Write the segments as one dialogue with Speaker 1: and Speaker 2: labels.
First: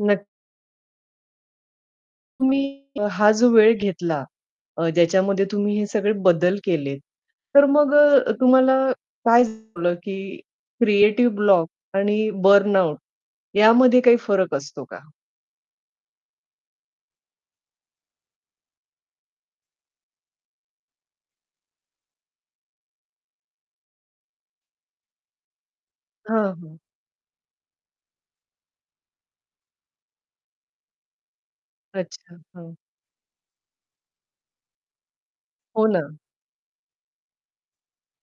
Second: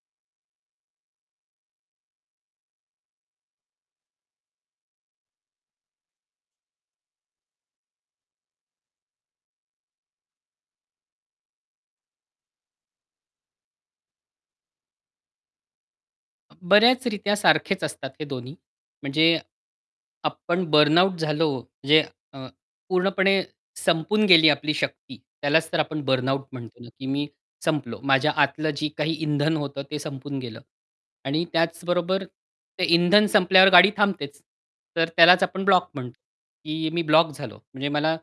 Speaker 1: नक तुम्ही. हा जो वेळ घेतला अ, ज्याच्यामध्ये तुम्ही हे सगळे बदल केलेत, तर मग अ, तुम्हाला काय झालं. की क्रिएटिव्ह ब्लॉक आणि बर्नआउट यामध्ये काही फरक असतो का?
Speaker 2: बऱ्याच रित्या सारखेच असतात हे दोन्ही. म्हणजे आपण बर्नआउट झालो म्हणजे अ, पूर्णपणे संपून गेली आपली शक्ती. त्यालाच तर आपण बर्नआउट
Speaker 1: हां, हां.
Speaker 2: म्हणतो ना, की मी संपलो. माझ्या आतलं जे काही इंधन होतं ते संपून गेलं. आणि त्याचबरोबर
Speaker 1: अच्छा. हां.
Speaker 2: ते इंधन संपल्यावर गाडी थांबतेच. तर त्यालाच आपण
Speaker 1: हो
Speaker 2: ब्लॉक
Speaker 1: ना.
Speaker 2: म्हणतो. की मी ब्लॉक झालो. म्हणजे मला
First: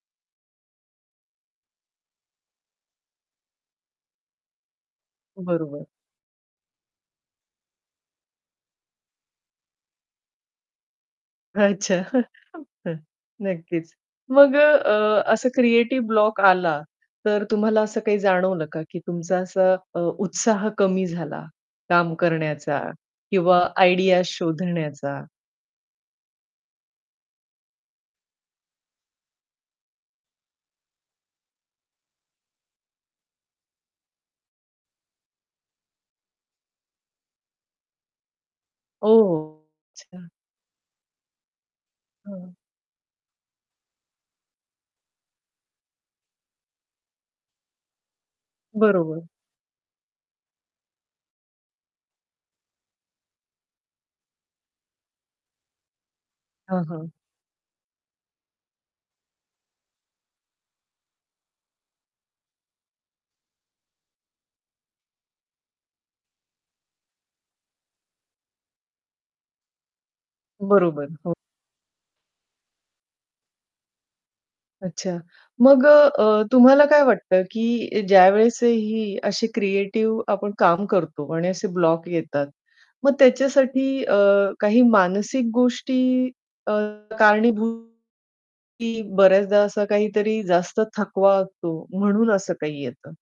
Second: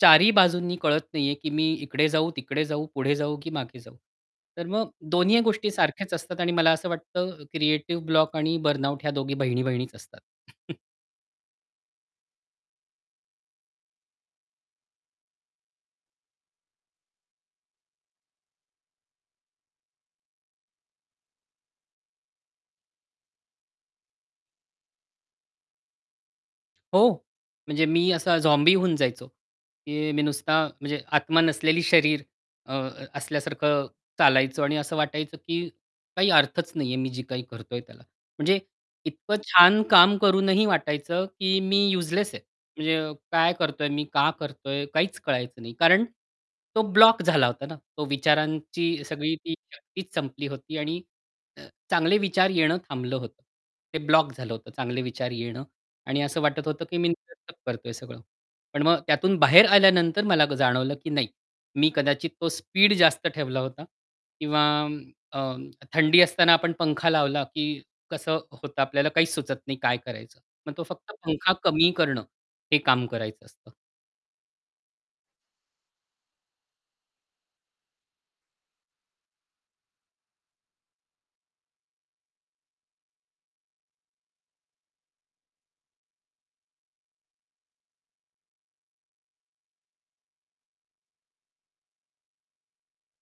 Speaker 2: 4 ही बाजूंनी कळत नाहीये की मी इकडे जाऊ, तिकडे जाऊ, पुढे जाऊ, की मागे जाऊ. तर मग दोन्हीही गोष्टी
Speaker 1: बरोबर.
Speaker 2: सारख्याच असतात आणि मला असं वाटतं क्रिएटिव्ह ब्लॉक आणि बर्नआउट ह्या दोघी बहिणी-बहिणीच असतात.
Speaker 1: अच्छा. नक्कीच. मग अ, अ, असं क्रिएटिव्ह ब्लॉक आला तर तुम्हाला असं काही जाणवलं का की तुमचा असा अ, उत्साह कमी झाला, काम करण्याचा किंवा आयडियाज शोधण्याचा?
Speaker 2: हो. म्हणजे मी असा झॉम्बी होऊन जायचो. की मी नुसता म्हणजे आत्मा नसलेली शरीर अ, असल्यासारखं चालायचो आणि असं वाटायचं की काही अर्थच नाहीये मी जी काही करतोय त्याला. म्हणजे इतकं
Speaker 1: ओह,
Speaker 2: छान काम
Speaker 1: अच्छा.
Speaker 2: करूनही वाटायचं की मी यूजलेस आहे.
Speaker 1: हां.
Speaker 2: म्हणजे काय करतोय? मी का करतोय? काहीच कळायचं नाही. कारण तो ब्लॉक झाला होता ना, तो विचारांची
Speaker 1: बरोबर.
Speaker 2: सगळी ती शक्तीच संपली होती आणि अ, चांगले विचार येणं थांबलं होतं. ते ब्लॉक झालं होतं. चांगले विचार येणं आणि असं वाटत
Speaker 1: हां,
Speaker 2: होतं की
Speaker 1: हां.
Speaker 2: मी [unintelligible] करतोय हे सगळं. पण मग त्यातून बाहेर आल्यानंतर मला जाणवलं की नाही. मी कदाचित तो स्पीड जास्त ठेवला होता. किंवा अ, थंडी असताना आपण पंखा लावला, की कसं होतं आपल्याला काहीच सुचत नाही काय करायचं? मग तो
Speaker 1: बरोबर.
Speaker 2: फक्त
Speaker 1: हो.
Speaker 2: पंखा कमी करणं हे काम करायचं असतं.
Speaker 1: अच्छा, मग अ, अ, तुम्हाला काय वाटतं की ज्यावेळेस ही अशी क्रिएटिव्ह आपण काम करतो आणि असे ब्लॉक येतात, मग त्याच्यासाठी अ, काही मानसिक गोष्टी अ, कारणीभूत. की बऱ्याचदा असं काहीतरी जास्त थकवा असतो म्हणून असं काही येतं?